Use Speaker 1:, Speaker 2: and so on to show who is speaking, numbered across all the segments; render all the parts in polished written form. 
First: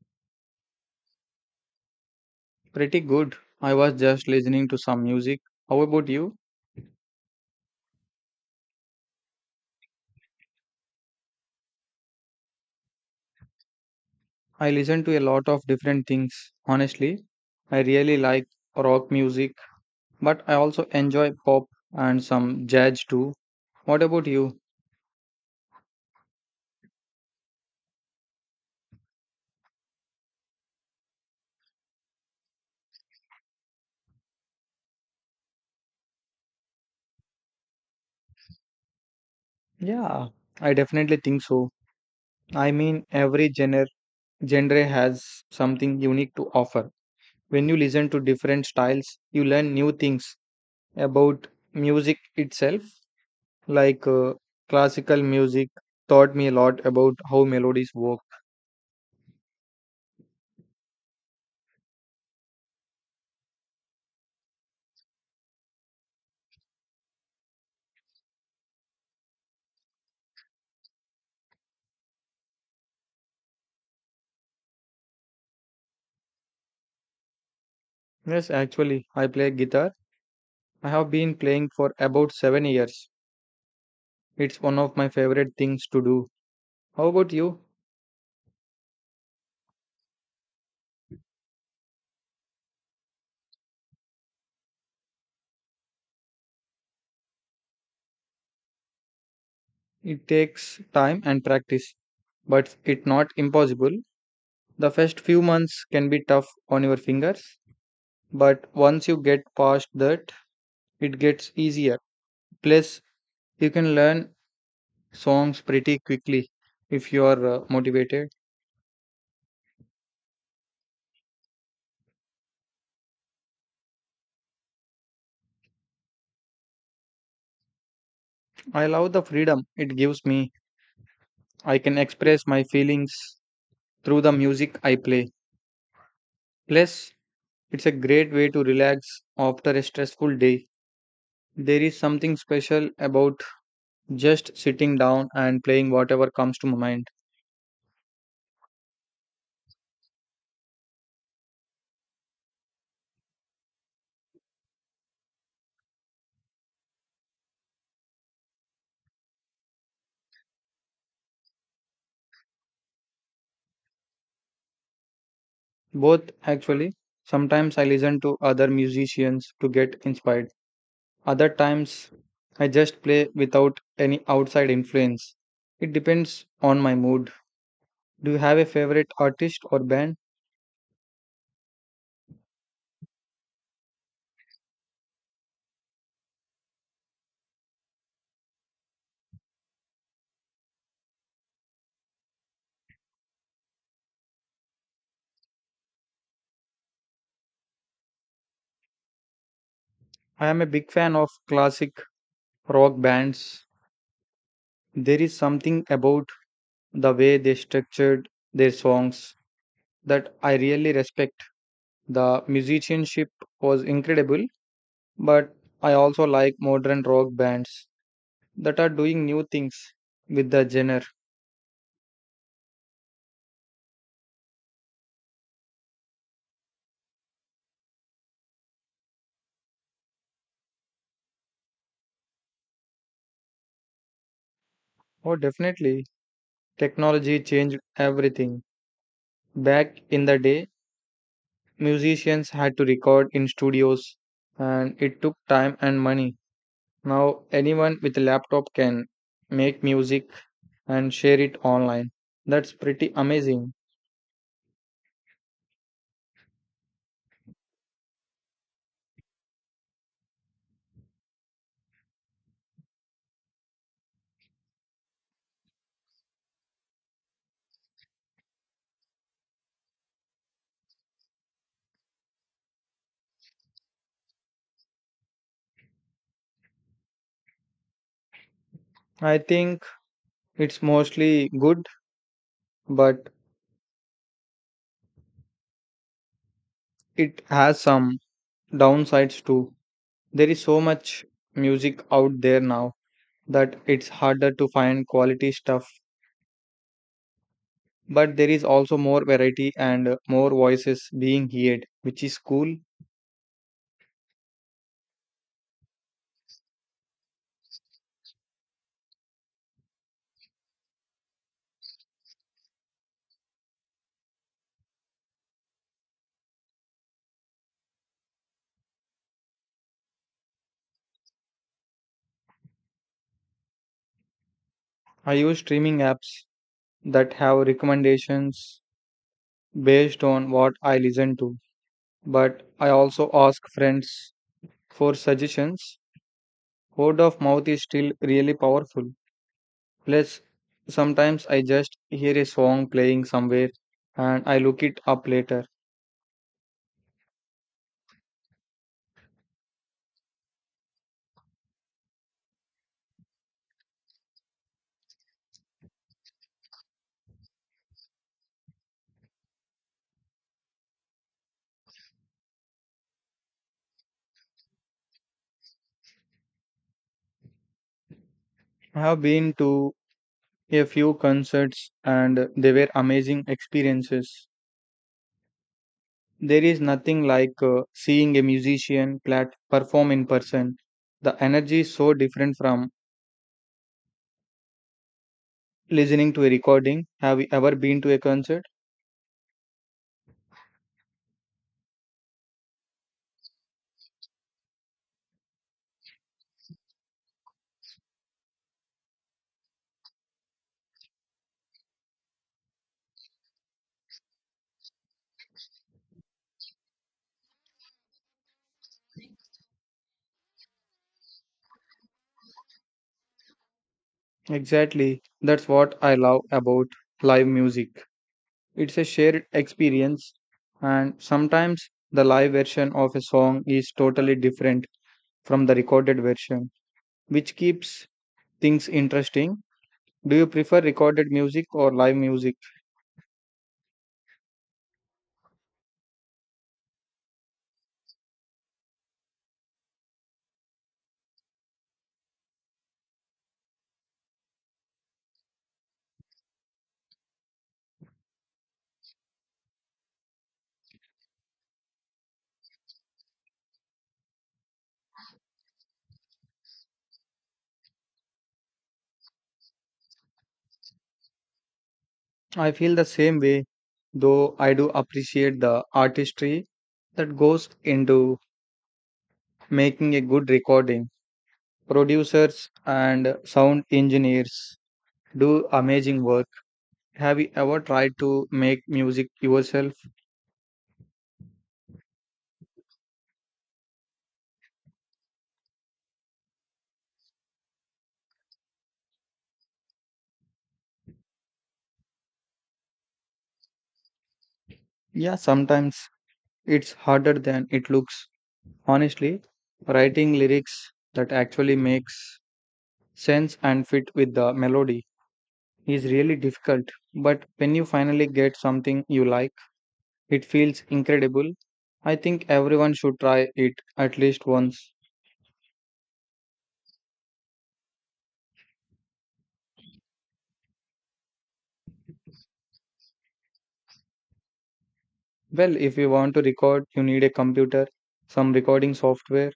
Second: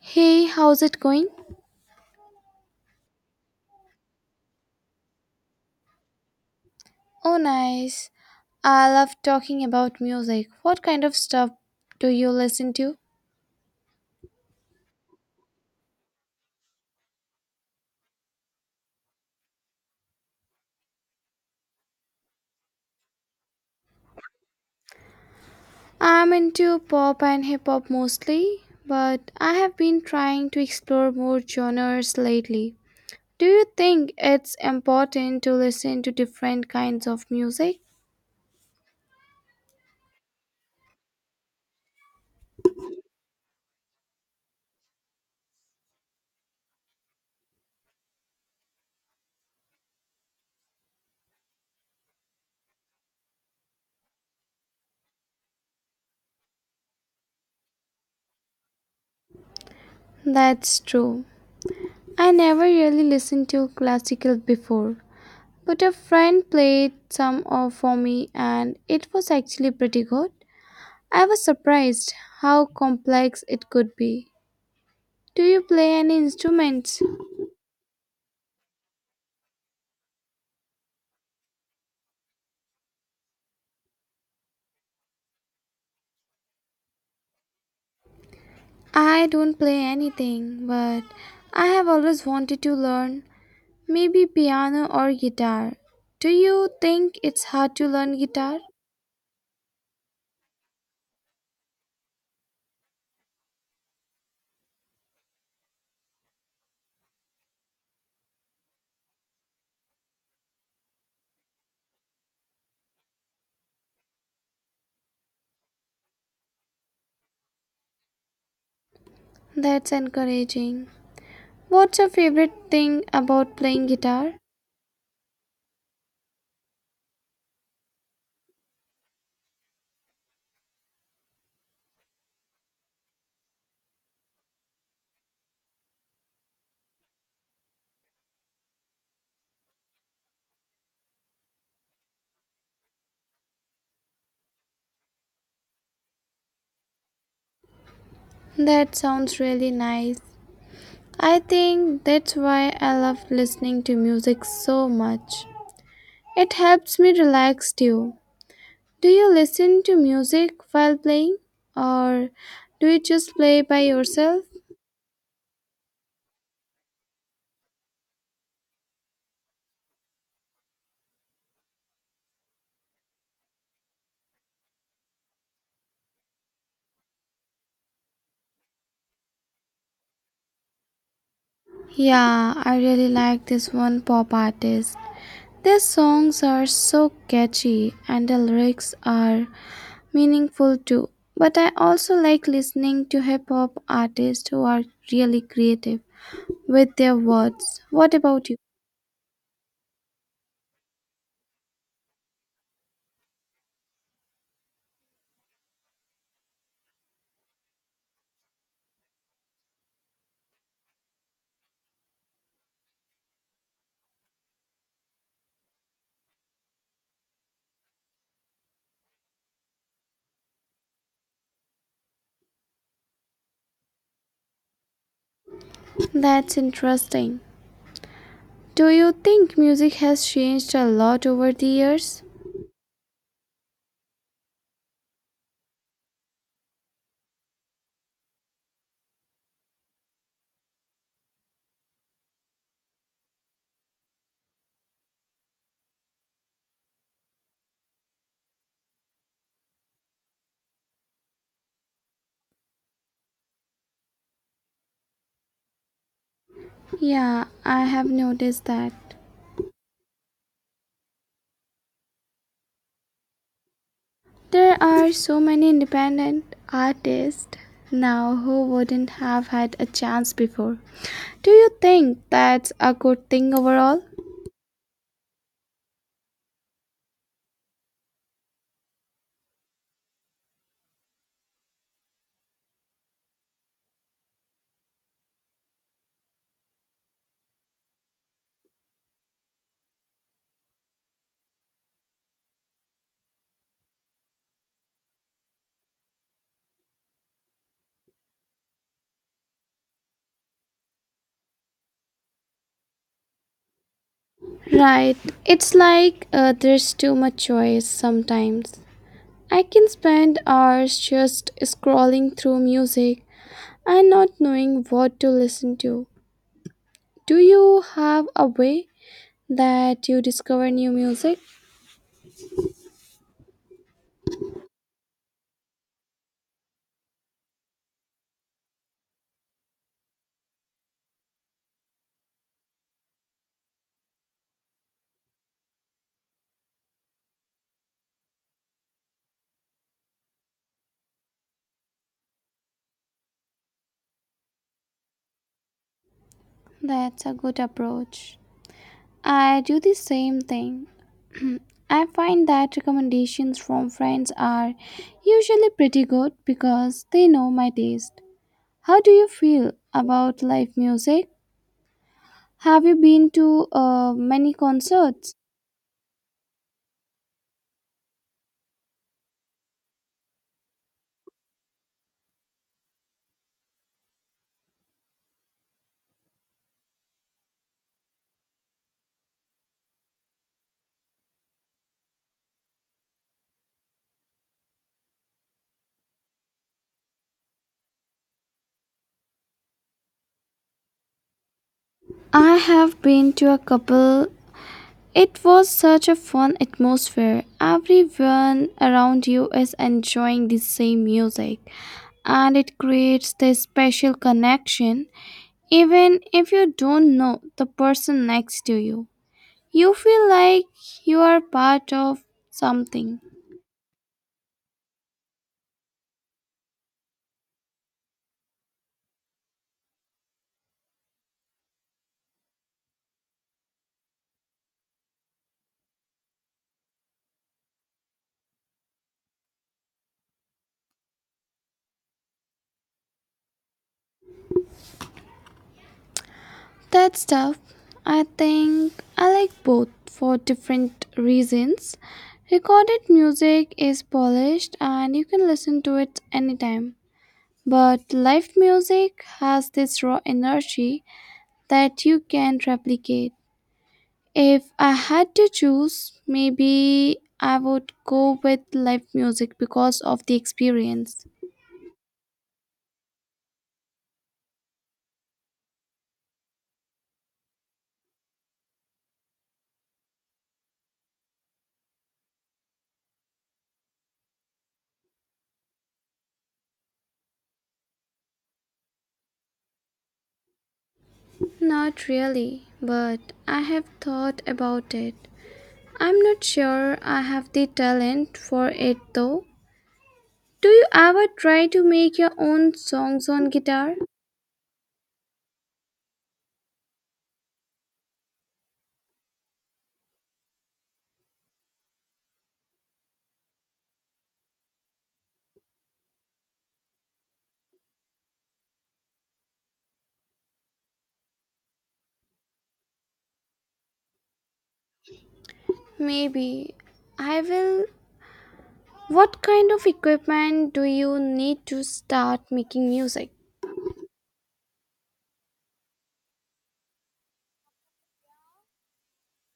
Speaker 1: Hey, how's it going?
Speaker 2: Pretty good. I was just listening to some music. How about you?
Speaker 1: Oh, nice. I love talking about music. What kind of stuff do you listen to?
Speaker 2: I listen to a lot of different things. Honestly, I really like rock music, but I also enjoy pop and some jazz too. What about you?
Speaker 1: I'm into pop and hip hop mostly, but I have been trying to explore more genres lately. Do you think it's important to listen to different kinds of music?
Speaker 2: Yeah, I definitely think so. I mean, every genre has something unique to offer. When you listen to different styles, you learn new things about music itself. Like classical music taught me a lot about how melodies work.
Speaker 1: That's true. I never really listened to classical before, but a friend played some of for me and it was actually pretty good. I was surprised how complex it could be. Do you play any instruments?
Speaker 2: Yes, actually, I play guitar. I have been playing for about 7 years. It's one of my favorite things to do. How about you?
Speaker 1: I don't play anything, but I have always wanted to learn maybe piano or guitar. Do you think it's hard to learn guitar?
Speaker 2: It takes time and practice, but it's not impossible. The first few months can be tough on your fingers, but once you get past that, it gets easier. Plus, you can learn songs pretty quickly if you are motivated.
Speaker 1: That's encouraging. What's your favorite thing about playing guitar?
Speaker 2: I love the freedom it gives me. I can express my feelings through the music I play. Plus, it's a great way to relax after a stressful day. There is something special about just sitting down and playing whatever comes to my mind.
Speaker 1: That sounds really nice. I think that's why I love listening to music so much. It helps me relax too. Do you listen to music while playing or do you just play by yourself?
Speaker 2: Both, actually. Sometimes I listen to other musicians to get inspired. Other times I just play without any outside influence. It depends on my mood. Do you have a favorite artist or band?
Speaker 1: Yeah, I really like this one pop artist. Their songs are so catchy and the lyrics are meaningful too. But I also like listening to hip hop artists who are really creative with their words. What about you?
Speaker 2: I am a big fan of classic rock bands. There is something about the way they structured their songs that I really respect. The musicianship was incredible, but I also like modern rock bands that are doing new things with the genre.
Speaker 1: That's interesting. Do you think music has changed a lot over the years?
Speaker 2: Oh, definitely. Technology changed everything. Back in the day, musicians had to record in studios and it took time and money. Now, anyone with a laptop can make music and share it online. That's pretty amazing.
Speaker 1: Yeah, I have noticed that. There are so many independent artists now who wouldn't have had a chance before. Do you think that's a good thing overall?
Speaker 2: I think it's mostly good, but it has some downsides too. There is so much music out there now that it's harder to find quality stuff, but there is also more variety and more voices being heard, which is cool.
Speaker 1: Right, it's like there's too much choice sometimes. I can spend hours just scrolling through music and not knowing what to listen to. Do you have a way that you discover new music?
Speaker 2: I use streaming apps that have recommendations based on what I listen to, but I also ask friends for suggestions. Word of mouth is still really powerful. Plus, sometimes I just hear a song playing somewhere and I look it up later.
Speaker 1: That's a good approach. I do the same thing. I find that recommendations from friends are usually pretty good because they know my taste. How do you feel about live music? Have you been to many concerts?
Speaker 2: I have been to a few concerts and they were amazing experiences. There is nothing like seeing a musician perform in person. The energy is so different from listening to a recording. Have you ever been to a concert?
Speaker 1: I have been to a couple. It was such a fun atmosphere. Everyone around you is enjoying the same music and it creates this special connection. Even if you don't know the person next to you, you feel like you are part of something.
Speaker 2: Exactly. That's what I love about live music. It's a shared experience, and sometimes the live version of a song is totally different from the recorded version, which keeps things interesting. Do you prefer recorded music or live music?
Speaker 1: That stuff, I think I like both for different reasons. Recorded music is polished and you can listen to it anytime. But live music has this raw energy that you can't replicate. If I had to choose, maybe I would go with live music because of the experience.
Speaker 2: I feel the same way, though I do appreciate the artistry that goes into making a good recording. Producers and sound engineers do amazing work. Have you ever tried to make music yourself?
Speaker 1: Not really, but I have thought about it. I'm not sure I have the talent for it though. Do you ever try to make your own songs on guitar?
Speaker 2: Yeah, sometimes it's harder than it looks. Honestly, writing lyrics that actually makes sense and fit with the melody is really difficult, but when you finally get something you like, it feels incredible. I think everyone should try it at least once.
Speaker 1: Maybe. I will. What kind of equipment do you need to start making music?
Speaker 2: Well, if you want to record, you need a computer, some recording software,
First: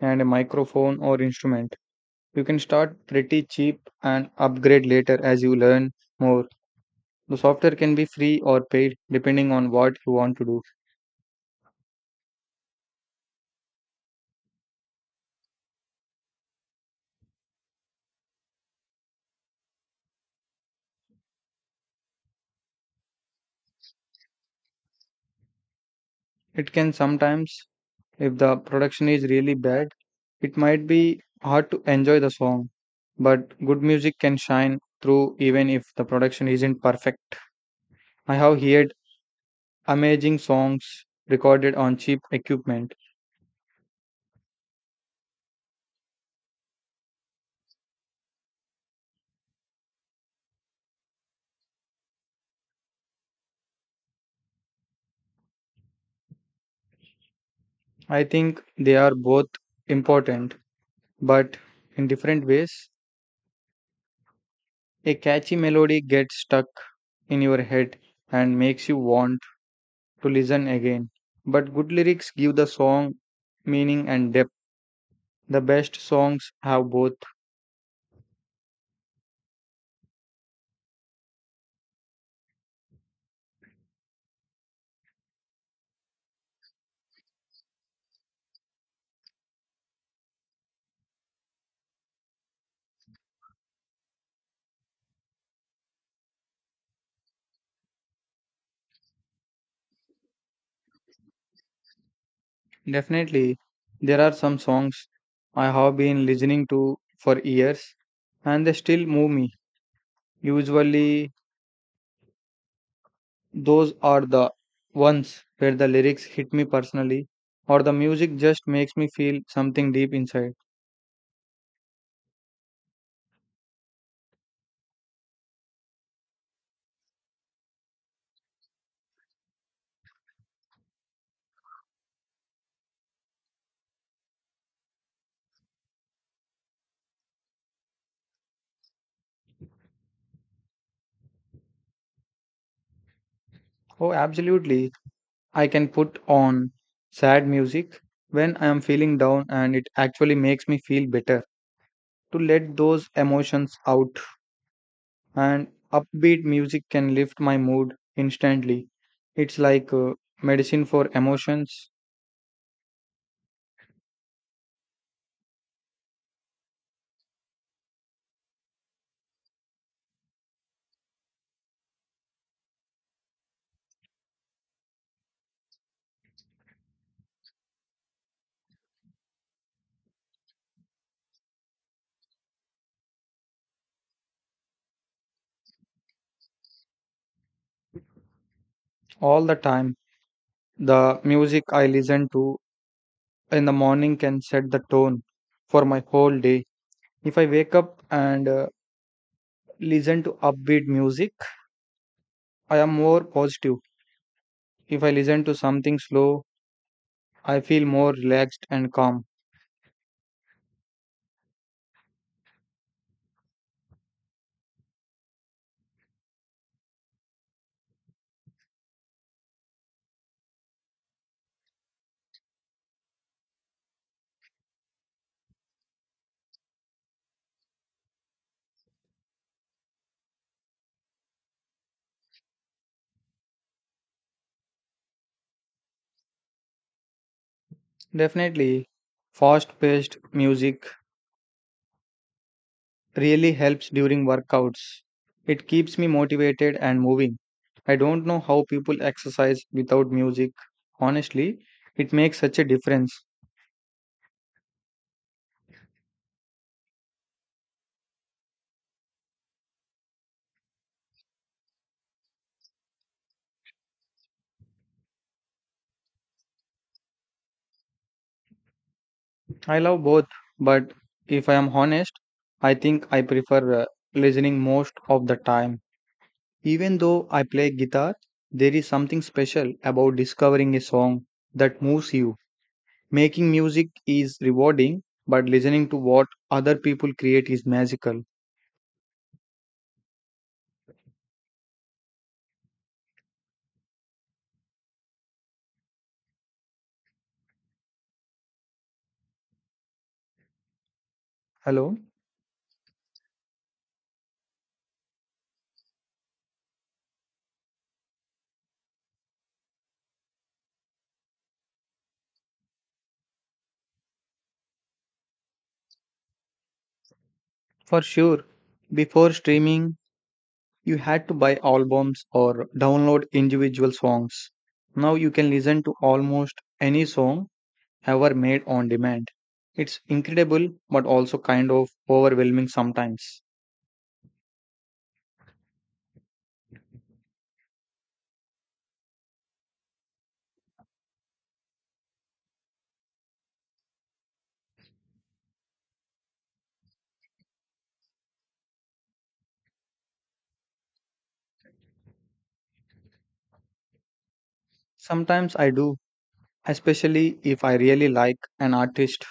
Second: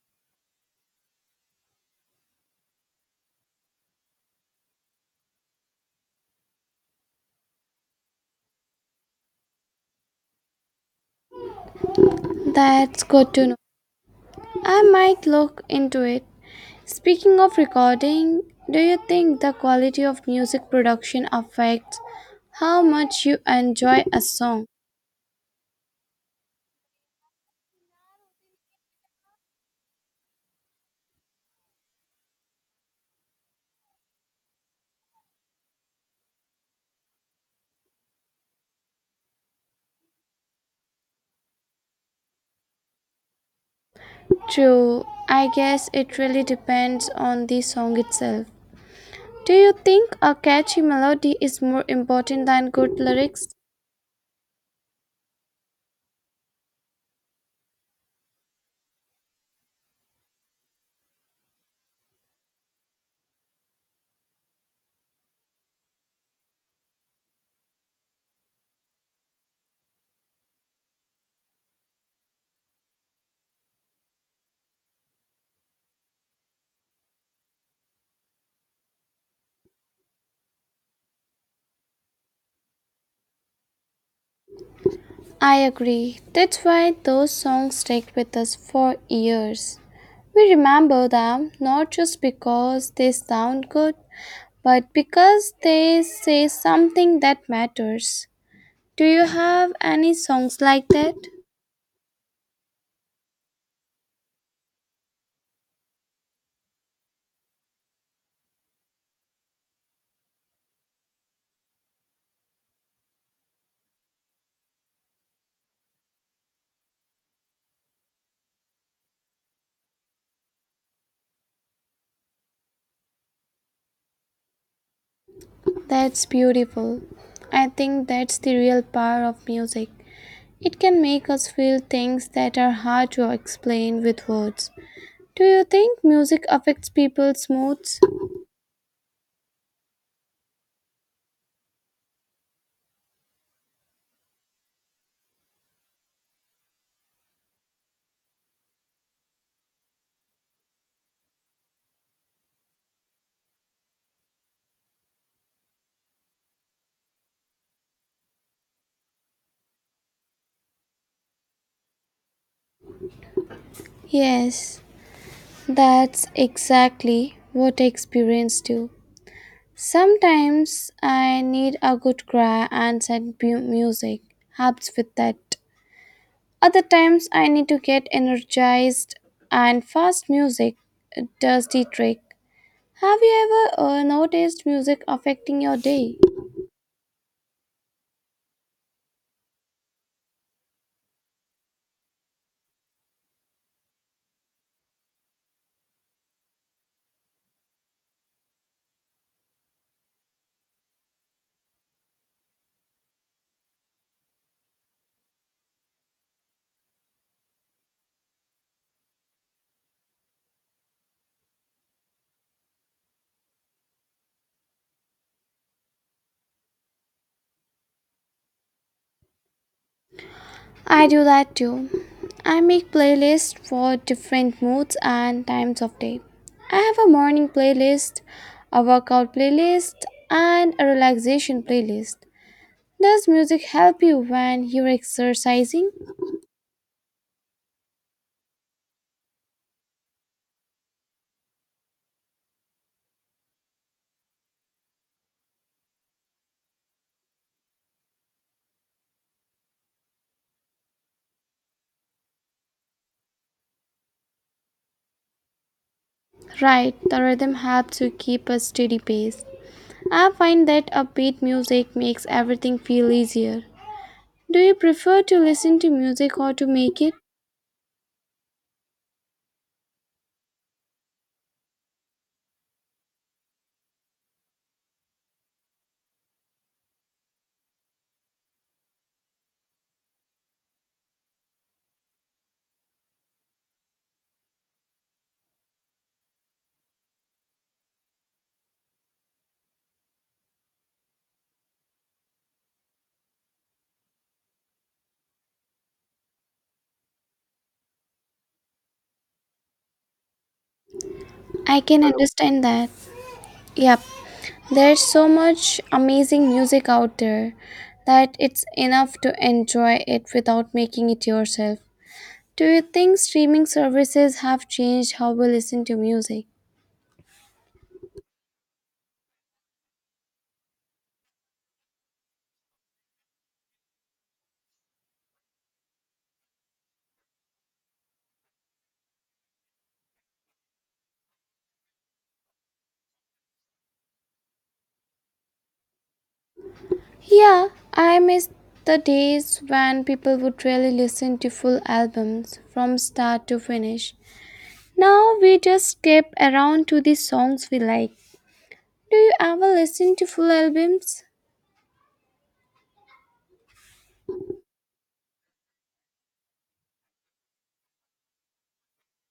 Speaker 2: and a microphone or instrument. You can start pretty cheap and upgrade later as you learn more. The software can be free or paid depending on what you want to do.
Speaker 1: That's good to know. I might look into it. Speaking of recording, do you think the quality of music production affects how much you enjoy a song?
Speaker 2: It can sometimes, if the production is really bad, it might be hard to enjoy the song, but good music can shine through even if the production isn't perfect. I have heard amazing songs recorded on cheap equipment.
Speaker 1: True, I guess it really depends on the song itself. Do you think a catchy melody is more important than good lyrics?
Speaker 2: I think they are both important, but in different ways. A catchy melody gets stuck in your head and makes you want to listen again. But good lyrics give the song meaning and depth. The best songs have both.
Speaker 1: I agree. That's why those songs stick with us for years. We remember them not just because they sound good, but because they say something that matters. Do you have any songs like that?
Speaker 2: Definitely, there are some songs I have been listening to for years and they still move me. Usually, those are the ones where the lyrics hit me personally or the music just makes me feel something deep inside.
Speaker 1: That's beautiful. I think that's the real power of music. It can make us feel things that are hard to explain with words. Do you think music affects people's moods?
Speaker 2: Oh, absolutely. I can put on sad music when I am feeling down and it actually makes me feel better, to let those emotions out. And upbeat music can lift my mood instantly. It's like medicine for emotions
Speaker 1: Yes, that's exactly what I experience too. Sometimes I need a good cry and sad music helps with that. Other times I need to get energized and fast music does the trick. Have you ever noticed music affecting your day?
Speaker 2: all the time. The music I listen to in the morning can set the tone for my whole day. If I wake up and listen to upbeat music, I am more positive. If I listen to something slow, I feel more relaxed and calm.
Speaker 1: I do that too. I make playlists for different moods and times of day. I have a morning playlist, a workout playlist, and a relaxation playlist. Does music help you when you're exercising?
Speaker 2: Definitely, fast paced music really helps during workouts. It keeps me motivated and moving. I don't know how people exercise without music. Honestly, it makes such a difference.
Speaker 1: Right, the rhythm helps you keep a steady pace. I find that upbeat music makes everything feel easier. Do you prefer to listen to music or to make it?
Speaker 2: I love both, but if I am honest, I think I prefer listening most of the time. Even though I play guitar, there is something special about discovering a song that moves you. Making music is rewarding, but listening to what other people create is magical.
Speaker 1: I
Speaker 2: Hello?
Speaker 1: can understand that. Yep, there's so much amazing music out there that it's enough to enjoy it without making it yourself. Do you think streaming services have changed how we listen to music?
Speaker 2: For sure, before streaming, you had to buy albums or download individual songs. Now you can listen to almost any song ever made on demand. It's incredible but also kind of overwhelming sometimes.
Speaker 1: Yeah, I miss the days when people would really listen to full albums from start to finish. Now we just skip around to the songs we like. Do you ever listen to full albums?
Speaker 2: Sometimes I do, especially if I really like an artist.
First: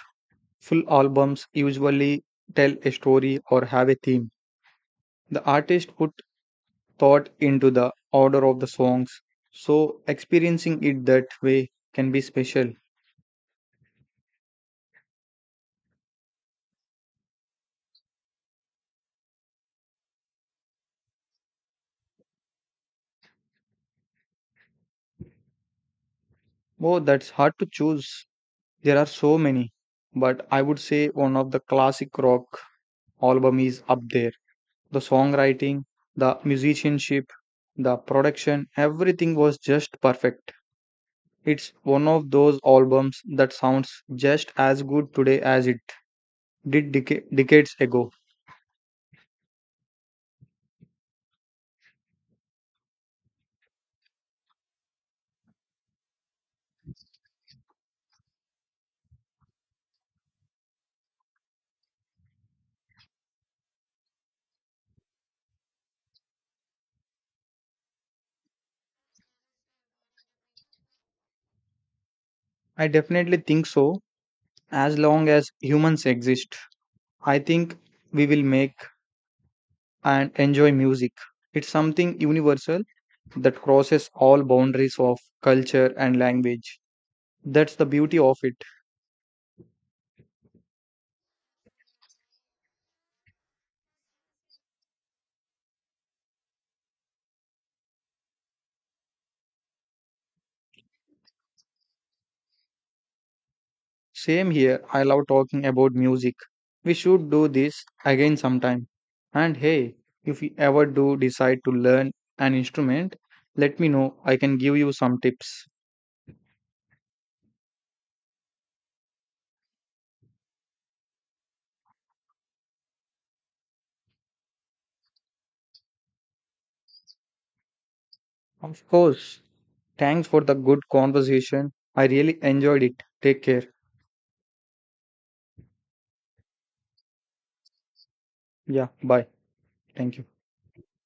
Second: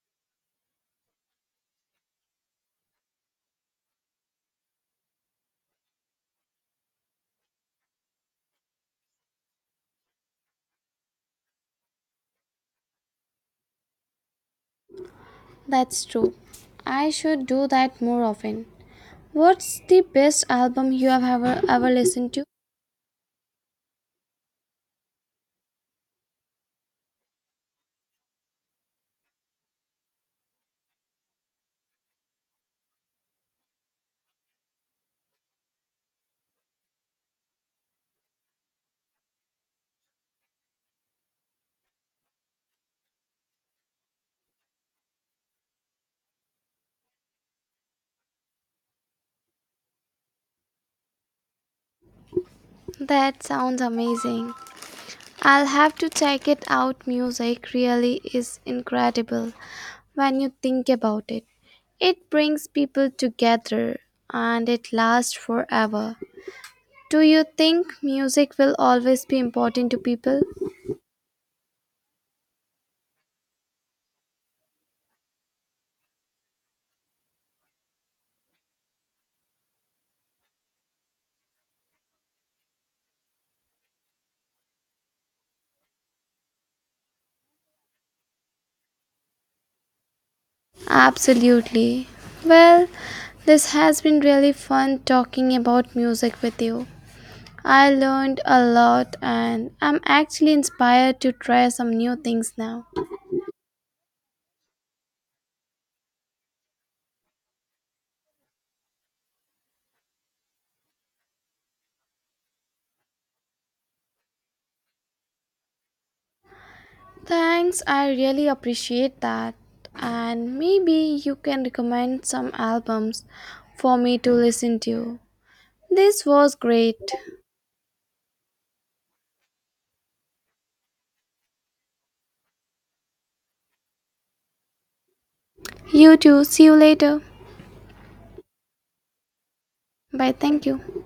Speaker 2: Full albums usually tell a story or have a theme. The artist put thought into the order of the songs, so experiencing it that way can be special.
Speaker 1: That's true. I should do that more often. What's the best album you have ever listened to?
Speaker 2: Oh, that's hard to choose. There are so many, but I would say one of the classic rock album is up there. The songwriting, the musicianship, the production, everything was just perfect. It's one of those albums that sounds just as good today as it did decades ago.
Speaker 1: That sounds amazing. I'll have to check it out. Music really is incredible when you think about it. It brings people together and it lasts forever. Do you think music will always be important to people?
Speaker 2: I definitely think so. As long as humans exist, I think we will make and enjoy music. It's something universal that crosses all boundaries of culture and language. That's the beauty of it.
Speaker 1: Absolutely. Well, this has been really fun talking about music with you. I learned a lot and I'm actually inspired to try some new things now.
Speaker 2: Same here, I love talking about music. We should do this again sometime. And hey, if you ever do decide to learn an instrument, let me know. I can give you some tips.
Speaker 1: Thanks, I really appreciate that. And maybe you can recommend some albums for me to listen to. This was great.
Speaker 2: Of course. Thanks for the good conversation. I really enjoyed it. Take care.
Speaker 1: You too. See you later.
Speaker 2: Yeah, bye. Thank you.
Speaker 1: Bye. Thank you.